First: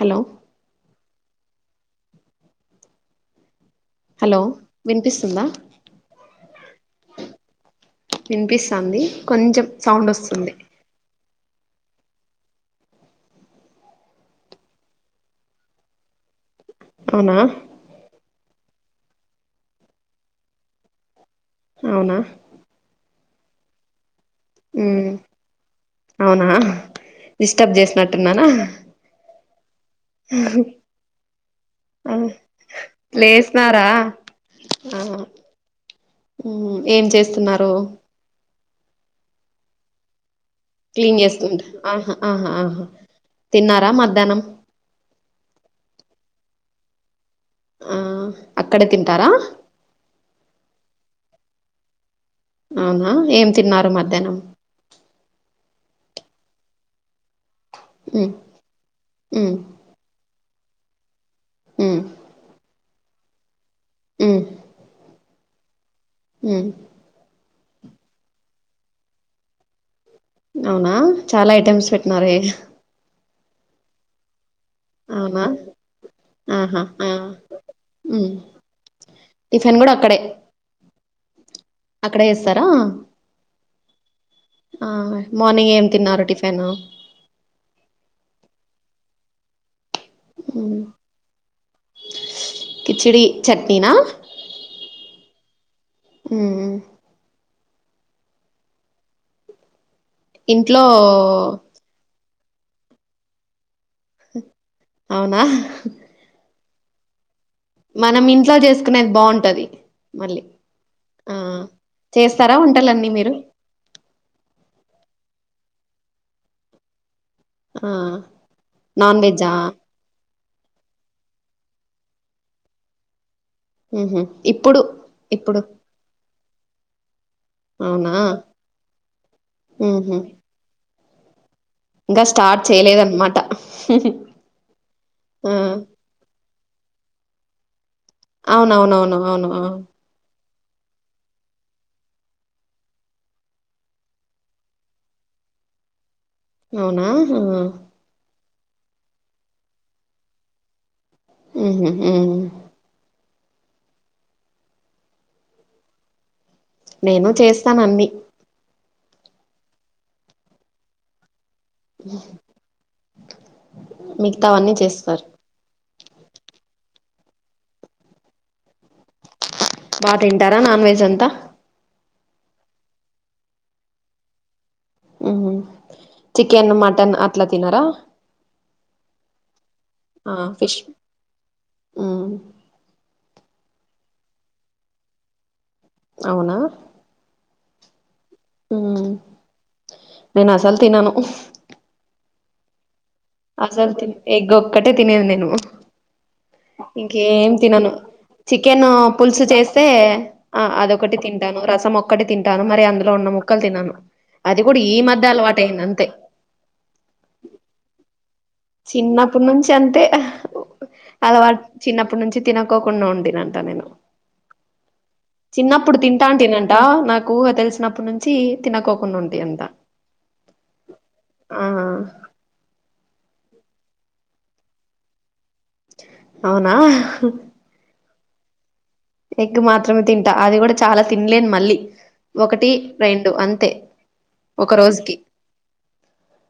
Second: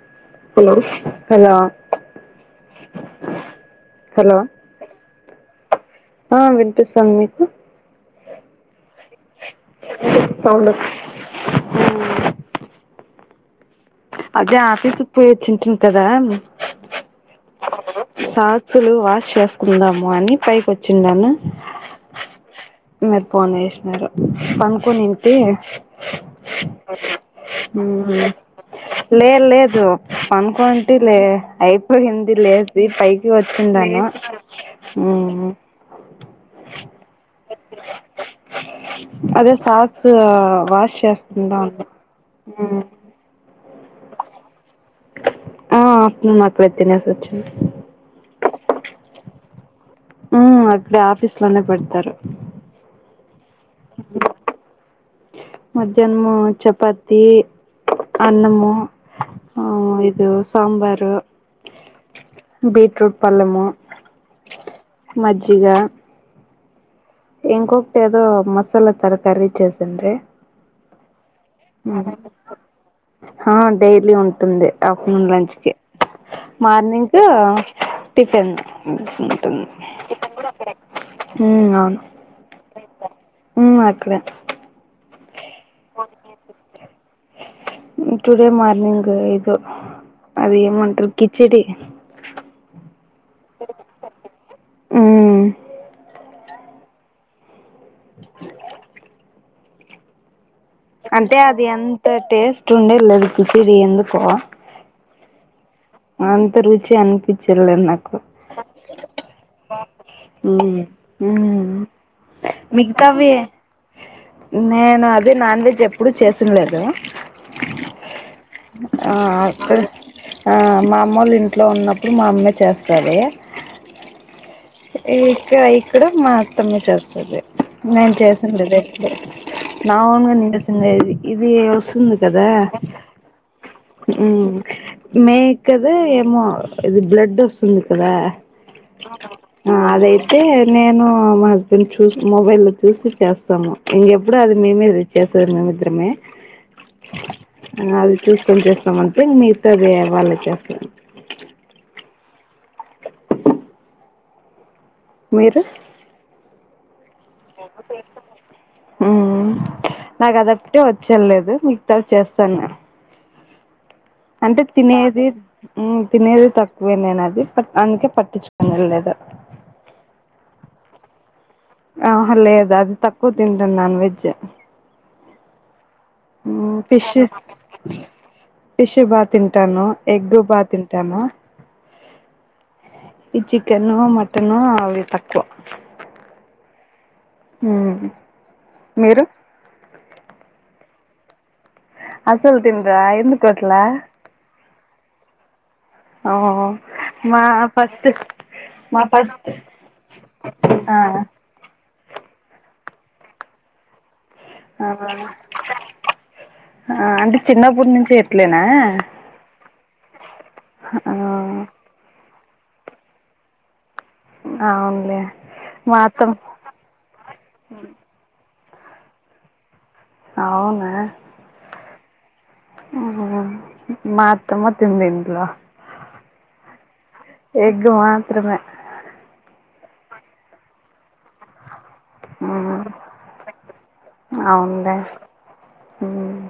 Hello hello hello hello వినిపిస్తుందా? ఆ వినిపిస్తాను మీకు? వినిపిస్తంది కొంచెం సౌండ్ వస్తుంది. అ అదే ఆఫీసు పోయి వచ్చింటుంది కదా అవునా అసలు వాష్ చేసుకుందాము అని పైకి వచ్చిందాన్న అవునా మీరు ఫోన్ చేసినారు పన్కో మ్మ్ నింటి అవునా డిస్టర్బ్ మ్ చేసినట్టున్నానా లే లేదు పనుకుంటే లే ఆ అయిపోయింది లేదు పైకి వచ్చింది. లేసినారా ధన్నమా మ్మ్ ఉ ఏం చేస్తున్నారు? అదే సాక్స్ వాష్ క్లీన్ చేసుకుంట చేసుకుందాం అన్న ఆహా ఆహా ఆహ మ్మ్. తిన్నారా మధ్యాహ్నం? ఆ అను మకుళ తినేసి వచ్చినాడు ఆ అక్కడే తింటారా? ఉ అక్కడే ఆఫీస్ లోనే పెడతారు. అవునా ఏం తిన్నారు మధ్యాహ్నం? మధ్యాహ్నం చపాతి మ్మ్ అన్నము మ్మ్ ఆ ఇదో సాంబారు అ బీట్రూట్ పల్లము అ మజ్జిగా అ ఇంకొకటి ఏదో మసాలా కరీ చేసాండ్రి అవునా చాలా ఐటమ్స్ పెట్టినారే ఆ డైలీ ఉంటుంది ఆఫ్టర్నూన్ అవునా లంచ్ కి ఆహా ఆ మార్నింగ్ కు మ్మ్ టిఫిన్ంటుంది టిఫిన్ కూడా అక్కడే అక్కడే వేస్తారా? ఉ అక్కడే ఆ మార్నింగ్ ఏం తిన్నారు టిఫిన్? లేదు అది ఏమంటరు కిచడి కిచిడి చట్నీనా ఊ హ ఇంట్లో అంటే అది ఎంత టేస్ట్ ఉండేది లేదు పచిది ఎందుకో అవునా అంత రుచి అనిపి మనం ఇంట్లో చేసుకునేది బావుంటది. మళ్ళీ ఉమ్ ఆ ఉమ్ చేస్తారా వంటలన్నీ మిగతావి మీరు? నేను అది నాన్ వెజ్ ఎప్పుడు చేసినలేదు ఆ ఆ నాన్ వెజా? అక్కడ ఆ మా అమ్మ వాళ్ళు ఇంట్లో ఉన్నప్పుడు మా అమ్మే చేస్తాది. ఆహ ఏ ఇక్క ఇక్కడు మా మొత్తమే చేస్తుంది అవునా నేను చేసిందిదే ఉహు నాన్గా నిలిసిందేది. అది వస్తుంది ఇంకా కదా స్టార్ట్ చేయలేదన్నమాట మే ఆ కదా ఏమో ఇది బ్లడ్ వస్తుంది కదా అవునవునవును అవును ఆ అదైతే నేను మా హస్బెండ్ చూ మొబైల్ చూసి చేస్తాము ఇంకెప్పుడు అది మేమే ఇచ్చసారు నేను సముద్రమే అవునా ఆ ఎం చేస్తామంటే మిగతాది వాళ్ళ చేస్తా మ్మ్మ్ మీరు నేను చేస్తాను అన్ని మ్ నాకదొకటి వచ్చేలేదు మిగతావి చేస్తా నేను అంటే మిగతావన్నీ చేస్తారు తినేది తినేది తక్కువే నేను అది పట్ అందుకే పట్టించుకుని తినలేదు బా తింటారా నాన్ వెజ్ అంతా ఆహా లేదు అది తక్కువ తింటను నాన్ వెజ్ ఉహు చికెన్ మ్మ్ ఫిష్ మటన్ అట్లా తినారా ఫిష్ బా తింటాను ఎగ్ బాగా తింటాను మ్మ్ ఈ చికెను మటను అవి తక్కువ అవునా మ్మ్ మ్ నేను అసలు తినను అసలు తినరా ఎందుకట్లా ఒకటే తినేది నేను ఓ మా ఇంకేం తినను ఫస్ట్ చికెన్ మా పులుసు ఫస్ట్ చేస్తే ఆ అదొకటి తింటాను రసం ఒక ఒకక్కటి తింటాను మరి అందులో ఉన్న ముక్కలు తినను అది కూడా ఆ ఈ మధ్య అలవాటు అయింది అంతే ఆ అంటే చిన్నప్పటి నుంచి ఇట్లేనా చిన్నప్పుటి నుంచి అంటే ఆ అలవాటు చిన్నప్పటి నుంచి తినకకండి నోడ్దిన అంత నేను అవునులే మా చిన్నప్పుడు అత్తమ్మ తింటాంటేనంట నాకు తెలిసినప్పుడునుంచి తినకోకుండా ఉండి అంత అవునా మ్మ్ మా అత్తమ్మ తిందు ఇంట్లో అవునా ఎగ్ మాత్రమే ఎగ్ మాత్రమే తింటా అది కూడా చాలా తినలేను మళ్ళీ ఒకటి ఉమ్, రెండు అంతే ఒక రోజుకి మ్మ్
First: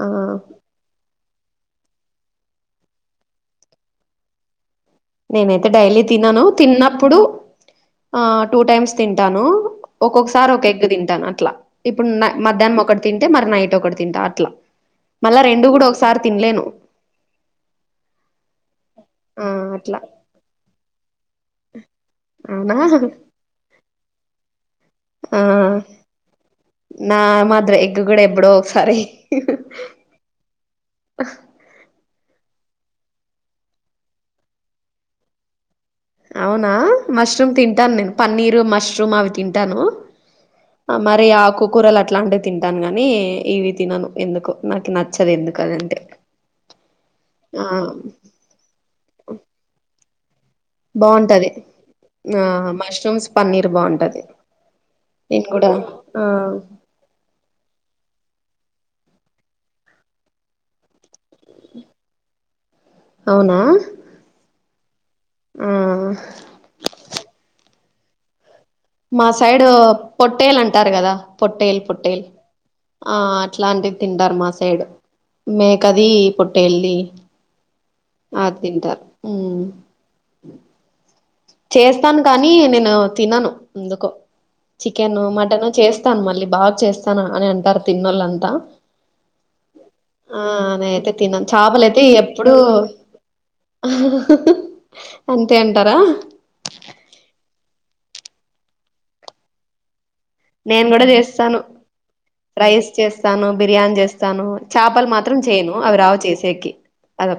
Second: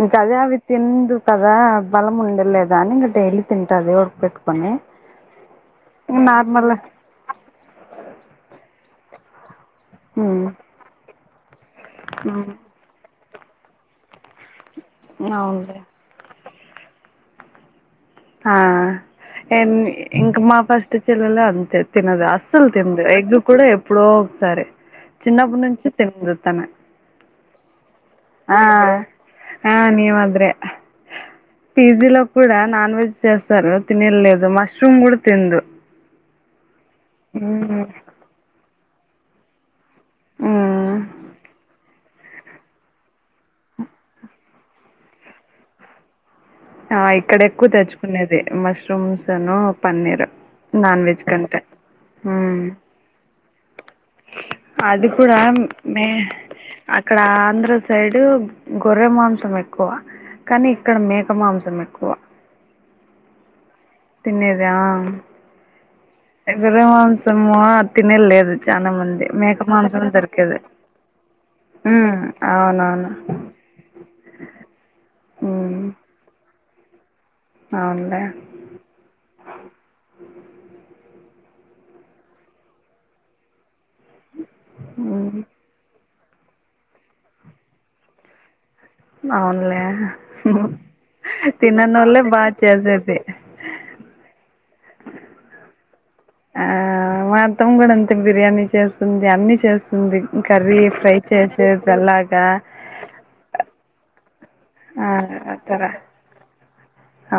ఆ ఇంకా అదే అవి తిందు కదా బలం ఉండలేదా కానీ డైలీ తింటా దేవుడికి పెట్టుకొని నేనైతే డైలీ తినను తిన్నప్పుడు ఆ టూ టైమ్స్ తింటాను ఉమ్ ఒక్కొక్కసారి ఒక ఎగ్ తింటాను అట్లా ఇప్పుడు మధ్యాహ్నం ఒకటి తింటే మరి నైట్ ఒకటి తింటా ఆ మళ్ళా రెండు అవునులే కూడా ఒకసారి తినలేను ఆ ఆ ఏందీ అట్లా ఇంకా మా ఫస్ట్ ల అంతే తినదు అస్సలు అవునా తిదు ఎగ్ కూడా ఎప్పుడో ఒకసారి ఆ చిన్నప్పటి నుంచి తిందు నా మాత్ర ఎగ్ కూడా ఎప్పుడో ఆ ఒకసారి ఆ నివద్రే పిజిలో కూడా నాన్ వెజ్ చేస్తారు తినేలేదు మష్రూమ్ కూడా తినడు. అవునా మష్రూమ్ తింటాను నేను పన్నీర్ మష్రూమ్ అవి తింటాను. అ మరి ఉ ఆకుకురాలా అట్లాంటివి తింటాను గాని ఇవి తినను ఎందుకు నాకు నచ్చదు ఎందుకు అదంటే ఆ ఇక్కడ ఆ ఎక్కువ తెచ్చుకునేది మష్రూమ్స్ను పన్నీర్ నాన్ వెజ్ బాగుంటది కంటే ఆ మ్మ్ మష్రూమ్స్ పన్నీర్ బావుంటది. అది కూడా మే అక్కడ ఆంధ్ర సైడ్ గొర్రె మాంసం ఎక్కువ. కానీ ఇక్కడ మేక మాంసం ఎక్కువ. అవునా తినేద ఆ ఎ గొర్రె మాంసం తినేలేదు మా సైడ్ పొట్టేలు అంటారు కదా పొట్టేలు మ్మ్ పొట్టేలు అవునవును ఆ అట్లా ఇలాంటివి తింటారు మా సైడ్ మ్మ్ మేకది పో ట్టేలిది అవునులే ఆ తింటారు ఉమ్ చేస్తాను కానీ నేను తినను ఎందుకు చికెన్ మ్మ్ మటన్ చే స్తాను మళ్ళీ బాగా చేస్తాను అని అంటారు తిన్నోళ్ళంతా అవునులే ఆ నేను అయితే తినను చేపలైతే తిననోళ్ళే బాగా ఎప్పుడు చేసేది అహ్హ్ అంతే అం ఆ మా అత్తమ్మ కూడా అంతే బిర్యానీ చేస్తుంది అన్ని చే ఉంది కర్రీ నేను కూడా ఫ్రై చేస్తాను చేసేది ఎల్లాగా చాపలు మాత్రం చేయను అవి రావు చేసేకి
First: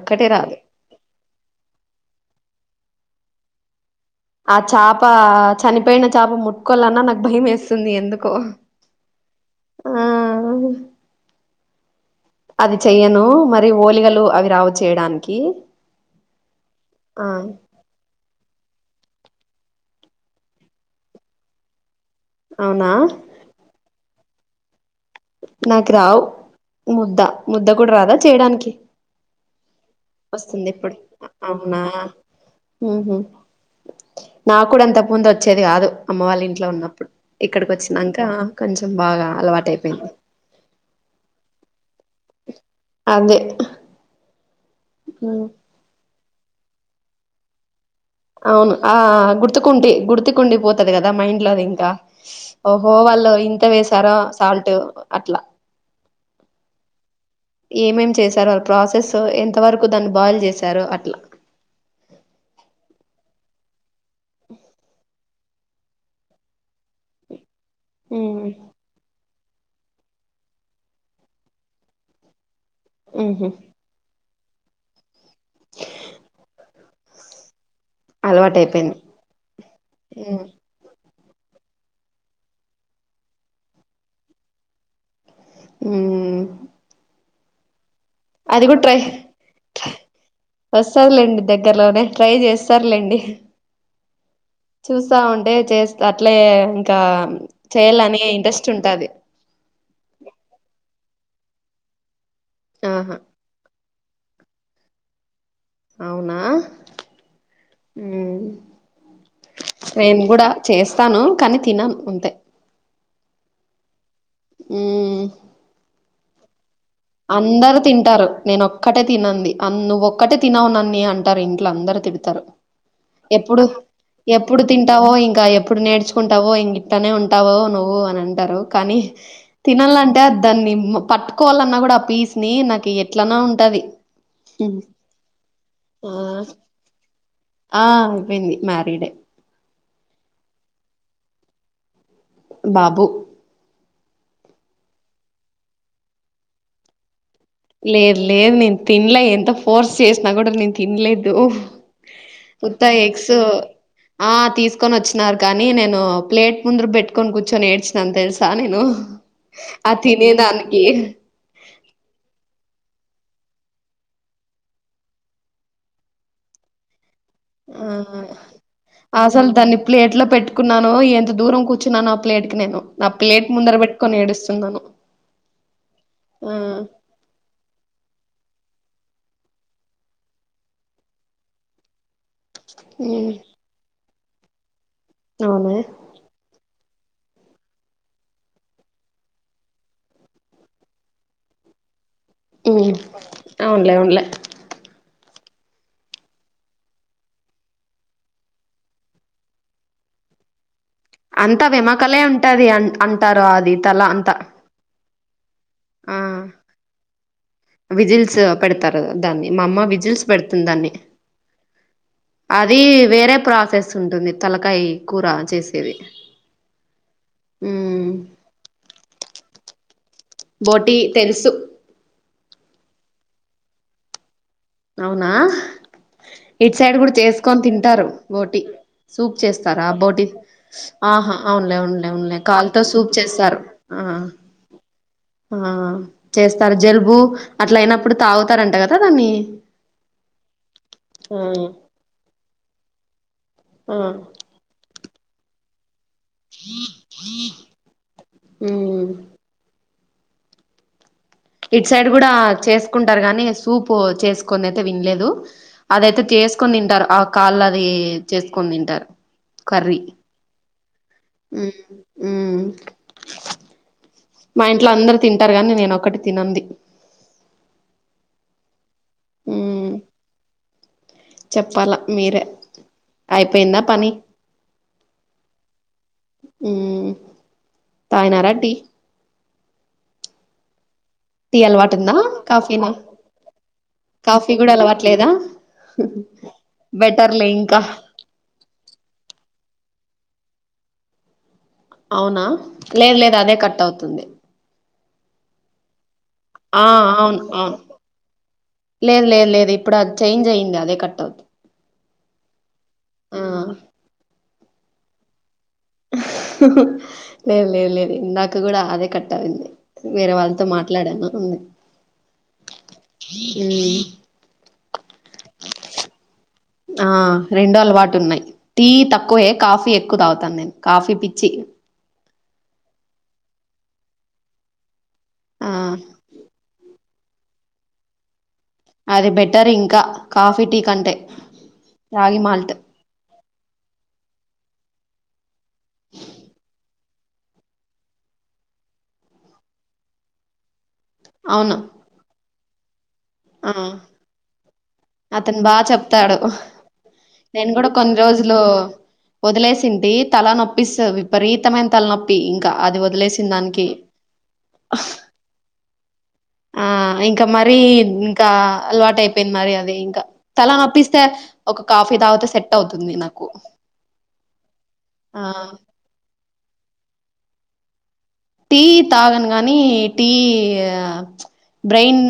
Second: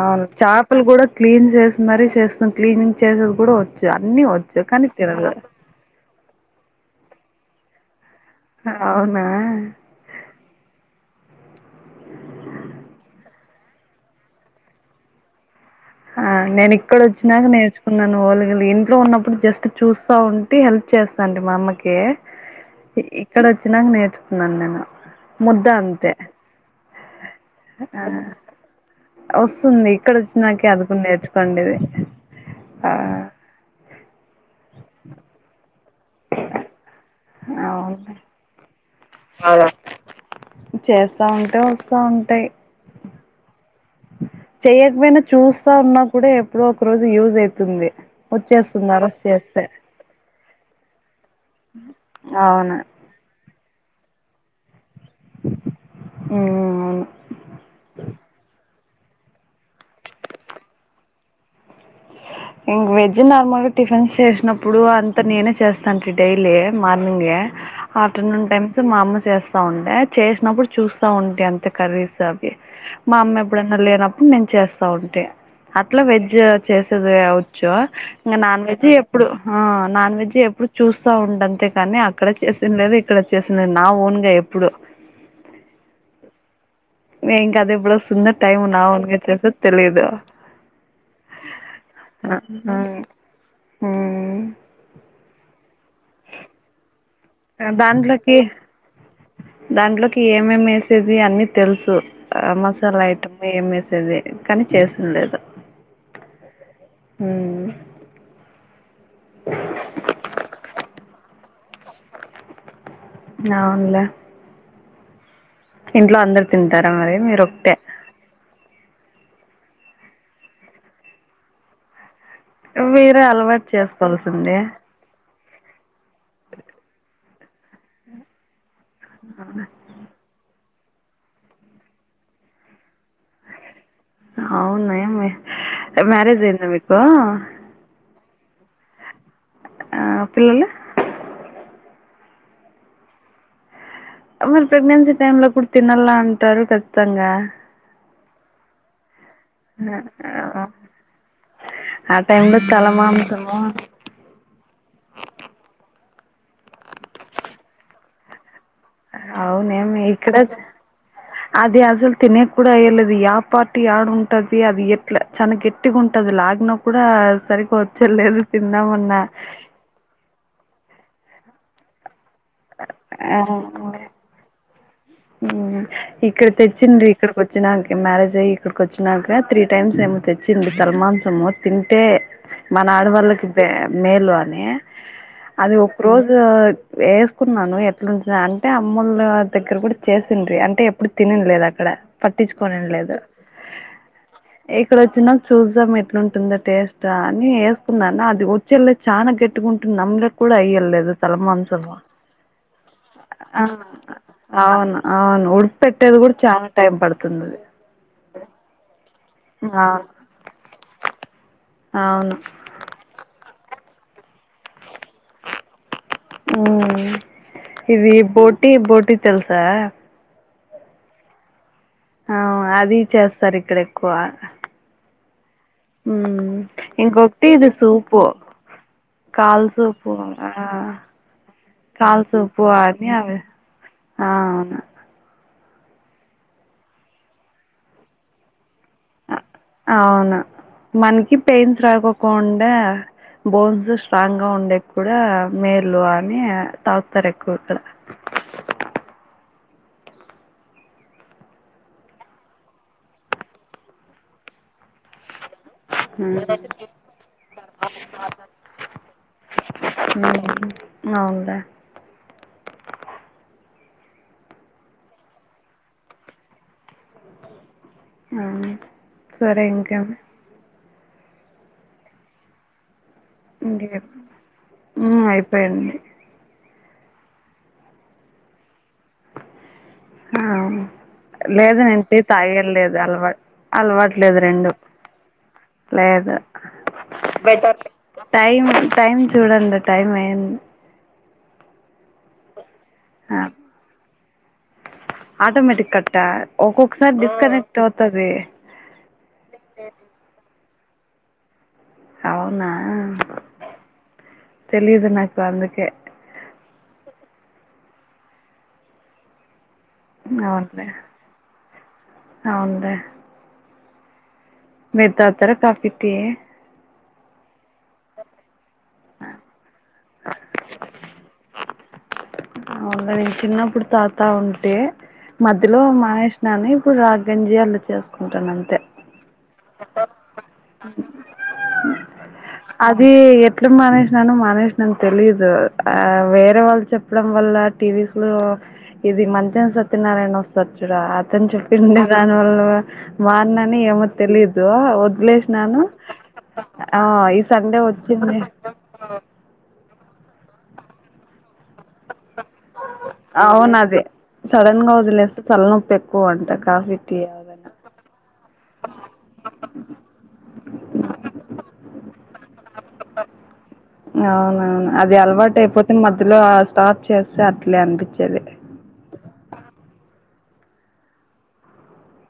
అవును రాదు చేపలు కూడా క్లీన్ చేసి మరి చేస్తాం క్లీనింగ్ చేసేది కూడా వచ్చు అన్నీ ఆ వచ్చు కానీ చేప తినదు చనిపోయిన చేప ముట్టుకోవాలన్నా నాకు భయం వేస్తుంది ఎందుకు అవునా కు ఆ అది చెయ్యను మరి ఓలిగలు అవి రావు చేయడానికి ఆ నేను ఇక్కడ ఆ వచ్చినాక నేర్చుకున్నాను ఓలిగులు ఇం ట్లో ఉన్నప్పుడు జస్ట్ చూస్తా ఉంటే హెల్ప్ చేస్తాండి మా అమ్మకి. అవునా ఇక్కడ వచ్చినాక నేర్చుకున్నాను నేను ముద్ద నాకు అంతే రావు ముద్ద ముద్ద కూడా రాదా ఆ చేయడానికి వస్తుంది ఇక్కడొచ్చినాకే వస్తుంది అది ఇప్పుడు కూడా నేర్చుకోండిది. అవునా ఆ! ఉహు నాకు కూడా ఇంతకు ముందు వచ్చేది కాదు. అమ్మ వాళ్ళ ఇంట్లో ఉన్నప్పుడు ఇక్కడికి అవును. వచ్చినాక కొంచెం బాగా అలవా టై చేస్తా ఉంటేయి వస్తా ఉంటాయి అదే చెయ్యకపోయినా చూస్తా ఉన్నా కూడా ఎప్పుడో ఒక రోజు యూజ్ అయితుంది. అవును వచ్చేస్తుంది ఆ రోజు చేస్తే. గుర్తుకుంటే గుర్తుకుండి పోతది కదా దా మైండ్ లోది ఇంకా అవును. ఓహో వాళ్ళు ఇంత వెసార సాల్ట్ అట్లా ఆహ అవును ఏమేం చేశారు వాళ్ళ ప్రాసెస్ ఎంత వరకు దాన్ని బాయిల్ చేశారు అట్లా ఇంగ వెజ్ నార్మల్గా టిఫిన్స్ చేసినప్పుడు అంత నేనే చేస్తాను డైలీ మార్నింగే ఆఫ్టర్నూన్ టైమ్స్ మా అమ్మ చేస్త స్తా ఉండే చేసినప్పుడు చూస్తా ఉంటే అంత కర్రీస్ అవి మా అమ్మ ఉహు ఎప్పుడన్నా లేనప్పుడు నేను చేస్తా ఉంటే అట్లా వెజ్ చేసేది అ జొ ఇంక అలవాటు నాన్ వెజ్ అయిపోయింది ఎప్పుడు ఆ నాన్ ఉ వేజ్ ఎప్పుడూ చూ స ఉండంతే కాని అక్కడ చేసింది లేదు ఇక్కడ చేసింది లేదు నా ఓన్ గా ఎప్పుడు ఉ ని ఇంకా అది ఇప్పుడు వస్తుందో టైం నా ఓన్ గా చేస్తే తెలిదు వస్తది లేండి దగ్గర్లోనే ట్రై చేస్తార్లేండి చూస్తా ఉంటే చేస్త అట్లే ఇంకా చేయాలనే దాంట్లోకి ఇంట్రెస్ట్ ఉంటది దాంట్లోకి ఏమేం వేసేది అన్ని తెలుసు ఆ మసాలా ఆహా ఐటమ్ ఏమేసేది కానీ చేసింది లేదు అవునా మ్మ్ మ్మ్ నేను కూడా చేస్తాను కానీ తినను అంతే అవునులే మ్మ్ ఇంట్ అందరు తిడి అందరు తింటారు నేను ఓ ఒక్కటే తినంది ఆన్ నువ్వు ఒక్కటే తినవు మమ్మీ అంటారు ఇంట్లో అందరు తి తిడతారు మీరే ఎప్పుడు అలవాటు చేసుకోవాల్సింది ఎప్పుడు తింటావో ఇంకా ఎప్పుడు నేర్చుకుంటావో ఇంగిట్టనే ఉంటావో నువ్వు అని అంటారు కానీ తినాలంటే దాన్ని పట్టుకోవాలన్నా కూడా ఆ పీస్ ని నాకి ఎ ఎట్లానో ఉంటది అవునేమి ఆ మ్యారేజ్ అయిదా మీకు అయింది మారీడ్ ఏ ఆ పిల్లలు బాబు ఆ మీరు ప్రెగ్నెన్సీ టైమ్ లో ఫుడ్ తినాలా అంటారు కచ్చితంగా లేదు లేదు నేను తినలే ఎంత ఫోర్స్ చేసినా కూడా ఆ నేను తినలేదు ఆ టైంలో తల ఉత్తా ఎగ్స్ మాంసము ఆ తీసుకొని వచ్చినారు కానీ నేను ప్లేట్ ముందురు పెట్టుకని కూర్చొని ఏడ్చినా తెలుసా నేన్ అవును ఏమి ఇక్కడ అది అసలు తినే కూడా వయలేదు ఆ పార్టీ ఆడుంటది అది ఎట్లా చన ఎట్టిగా ఉంటది లాగన కూడా సరిగ్గా మ్మ్ వచ్చలేదు తిందామన్నా అసలు దాన్ని ప్లేట్లా పెట్టుకున్నా ఎంత దూరం కూర్చునానో ఆ ప్లేట్ కి నేను నా ఆ ప్లేట్ ముందర పెట్టుకొని ఏడుస్తున్నాను హ్మ్. ఇక్కడ ఆ తెచ్చింది ఇక్కడికి వచ్చినాకే మ్యారేజ్ అయ్య ఇక్కడికి వచ్చినాక త్రీ టైమ్స్ ఏమో తెచ్చింది తల మాంసము తింటే మన ఉమ్ ఆడవాళ్ళకి మే మేలు అని అవునా అది ఒక రోజు వేసుకున్నాను ఎట్లుంటదా అంటే అమ్మలు దగ్గర కూడా చేసింది అం అే ఎప్పుడు తినిది లేదు అక్కడ పట్టించుకోని ఉమ్ లేదు అవునులే అవునులే ఇక్కడ వచ్చిన చూద్దాం ఎట్లాంటుందా టేస్ట్ అని వేసుకున్నా అది వచ్చేళ్లే చానా గట్టిగా ఉంటుంది నమ్లే కూడా అయ్యలేదు తల అంతా మాంసం వెమకలే ఉంటది అం అంటారు ఆ అది తల అంతా అవును అవును ఉడిపి పెట్టేది ఆ కూడా చాలా టైం పడుతుంది విజిల్స్ పెడతారు మా అమ్మ అవును విజిల్స్ పెడుతుందాన్ని అవును అది వేరే ప్ర స్ట్రెస్ ఉంటుంది తలకాయి ఉ ఉమ్ ఇది బోటిి బోటి తెల్సా బోటి తెలుసు అ అది చేస్తారు ఇక్కడ ఎక్కువ అవునా ఉ ఇటు సైడ్ కూడా చేసుకొని తింటారు బోటి సూప్ కాల్ చేస్తారు ఆ సూపు బోటి ఆ ఆహా అవునులే కాల్ అవునూనులే సూపు కాలుతో అని సూప్ అవి చేస్తారు ఆ ఆ చేస్తారు జలుబు అట్లా అయినప్పుడు తాగుతారంట కదా దాన్ని అవును మనకి ఆ పెయిన్స్ రాగకుండా బోన్స్ ఆ స్ట్రాంగ్ గా ఉండే కూడా మే అని తాగుతారు ఎక్కువ కా ఉమ్ ఇటు సైడ్ కూడా చేసుకుంటారు గాని సూప్ చేసుకునీ అయితే వినలేదు అదయితే చేసుకొని తింటారు ఆ కాళ్ళు అది చేసుకొని తింటారు కర్రీ అవునులే ఉ ఉ మా ఇంట్లో అందరు తింటారు కానీ నేనుొక్కటి తినదీ అవునా సరే ఇంకేం చెప్పాలా మీరే అయిపోయిందా పని ఉ అయిపోయిదీ ఉ తగినరా టీ అ టీ అలవాటు లేదునంటి ఉందా తాగ కాఫీనా లేదు అలవాటు అలవాటులేదు కాఫీ రెండు కూడా అలవాట్లేదా లేదు బెటర్లే ఇంకా టైం టైం చూడండి టైం ఏం అవునా లేదు లేదు అదే కట్ అవుతుంది ఆటోమేటిక్ కట్ ఆ అవును అవును లేదు లేదు లేదు ఇప్పుడు అది చేంజ్ అయింది అదే కట్ ఆవు అవునా ఆ తెలిదు నాకూ అందుకే లేదు లేదు లేదు ఇందాక కూడా అదే కట్ట అయింది వేరే వాళ్ళతో అవునులే మాట్లాడాను ఉ అవునులే మీరు తాగుతారా కాఫీ టీ ఆ రెండో అలవాటు ఉన్నాయి టీ తక్కువే కాఫీ ఎక్కువ తాగు తను నేను కాఫీ పిచ్చి అవునా నేను చిన్నప్పుడు తాగుతా ఉంటే ఆ మధ్యలో మానేసినాను ఇప్పుడు రాగి గంజీలు చేసుకుంటాను అంతే అది బెటర్ ఇంకా కాఫీ టీ కంటే రాగి మాల్ట్ అది ఎట్లు మానేసినాను మానేసినను తెలీదు ఆ వేరే వాళ్ళు చెప్ప చెప్పడం వల్ల టీవీస్ లో ఇది మంచం సత్యనారాయణ వస్తారు రాతారు కదా అతను అవును చెప్పింది దానివల్ల మాన్ ఆ నని అతను వదిలేసినాను బాగా చెప్తాడు ఆ ఇపు నేను కూడా కొన్ని రోజులు వదిలేసి తిడి తల నొప్పిస్త విపరీతమైన తల నొప్పి ఇంకా అది వదిలేసిన అవును దానికి అదే సడన్ గా వదిలేస్తే తలనొప్పి ఎక్కువ అంటా ఆ కాఫీ టీ ఇంకా అదైనా మరీ ఇంకా అలవాటు అయిపోయింది మరి అది ఇంకా తల నొప్పిస్తే ఒక కాఫీ తాగితే సెట్ అవుతుంది నాకు అవునవును అది ఆ అలవాటు అయిపోతే మధ్యలో స్టార్ చేస్తే అట్లే అనిపించేది టీ తాగను గానీ టీ బ్రెయిన్